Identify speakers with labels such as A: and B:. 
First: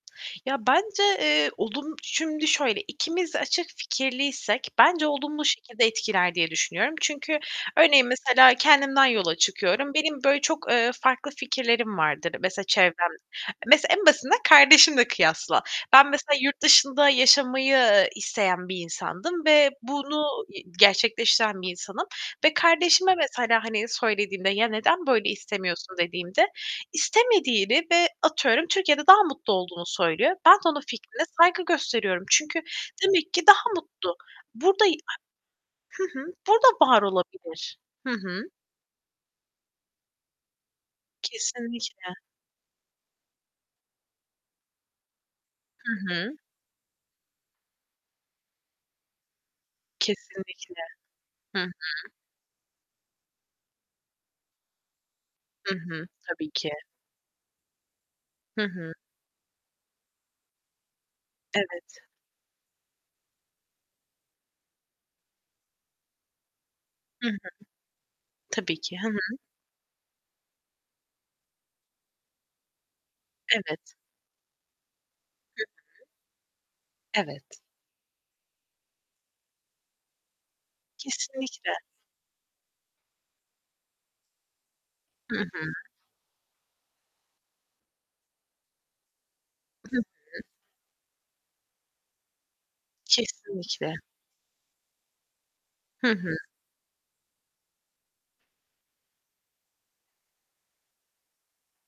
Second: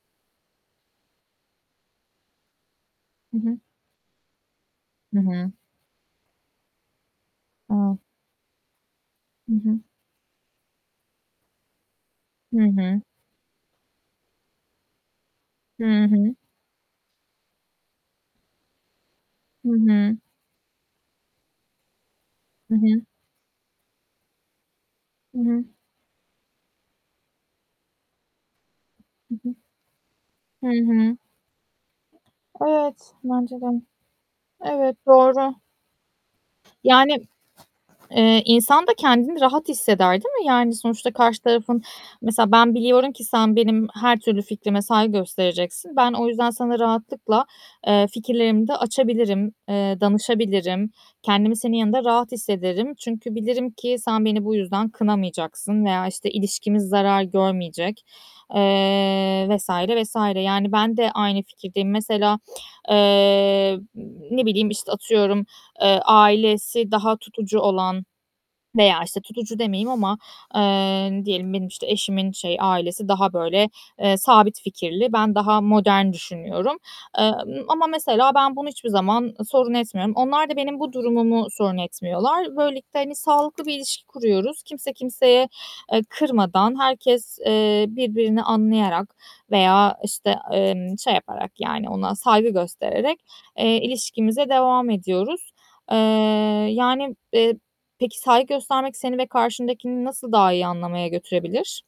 A: Ya, bence, eee, olum şimdi şöyle, ikimiz
B: Hı
A: de
B: hı.
A: açık fikirliysek bence
B: Hı
A: olumlu
B: hı.
A: şekilde etkiler diye düşünüyorum. Çünkü
B: A!
A: örneğin mesela kendimden yola
B: Hı hı.
A: çıkıyorum; benim böyle çok, ııı, farklı fikirlerim vardır,
B: Hı
A: mesela
B: hı.
A: çevrem mesela en basitinden kardeşimle kıyasla.
B: Hı
A: Ben
B: hı.
A: mesela yurt dışında yaşamayı, ııı, isteyen bir insandım
B: Hı
A: ve
B: hı.
A: bunu y gerçekleştiren bir insanım ve
B: Hı hı.
A: kardeşime mesela, hani, söylediğimde, "Ya neden böyle
B: Hı hı.
A: istemiyorsun?" dediğimde istemediğini ve atıyorum Türkiye'de daha
B: Hı hı.
A: mutlu olduğunu söylüyor. Ben de
B: Hı
A: onun
B: hı.
A: fikrine saygı gösteriyorum çünkü
B: Evet,
A: demek ki
B: bence
A: daha
B: de.
A: mutlu. Burada
B: Evet, doğru.
A: Hı hı, burada var
B: Yani,
A: olabilir. Hı hı.
B: ııı, insan da kendini rahat hisseder, değil mi? Yani sonuçta karşı tarafın
A: Kesinlikle.
B: mesela ben biliyorum ki sen benim her türlü fikrime saygı
A: Hı
B: göstereceksin. Ben o
A: hı.
B: yüzden sana rahatlıkla, eee, fikirlerimi de açabilirim, eee,
A: Kesinlikle.
B: danışabilirim. Kendimi
A: Hı hı.
B: senin yanında rahat hissederim. Çünkü bilirim ki sen beni bu yüzden
A: Hı
B: kınamayacaksın
A: hı.
B: veya işte
A: Tabii ki.
B: ilişkimiz zarar görmeyecek,
A: Hı hı.
B: eee, vs. vs. yani ben de aynı fikirdeyim.
A: Evet.
B: Mesela, ııı, ne bileyim, işte, atıyorum, ııı, ailesi daha
A: Hı hı.
B: tutucu olan
A: Tabii ki,
B: veya
A: hı
B: işte
A: hı.
B: tutucu demeyeyim ama, ııı, diyelim benim işte eşimin şey ailesi daha böyle,
A: Evet.
B: eee, sabit fikirli, ben daha
A: Hı hı.
B: modern düşünüyorum.
A: Evet.
B: Imm, ama mesela ben bunu zaman sorun etmiyorum. Onlar da benim bu durumumu
A: Kesinlikle.
B: sorun etmiyorlar. Böylelikle, hani, sağlıklı bir ilişki kuruyoruz. Kimse
A: Hı
B: kimseye,
A: hı.
B: ııı, kırmadan, herkes, eee, birbirini anlayarak veya,
A: Hı hı.
B: işte, emm, şey yaparak yani ona saygı göstererek, eee,
A: Kesinlikle.
B: ilişkimize devam ediyoruz.
A: Hı hı.
B: Iıı, yani, eee, peki saygı göstermek seni ve karşındakini nasıl daha iyi anlamaya götürebilir?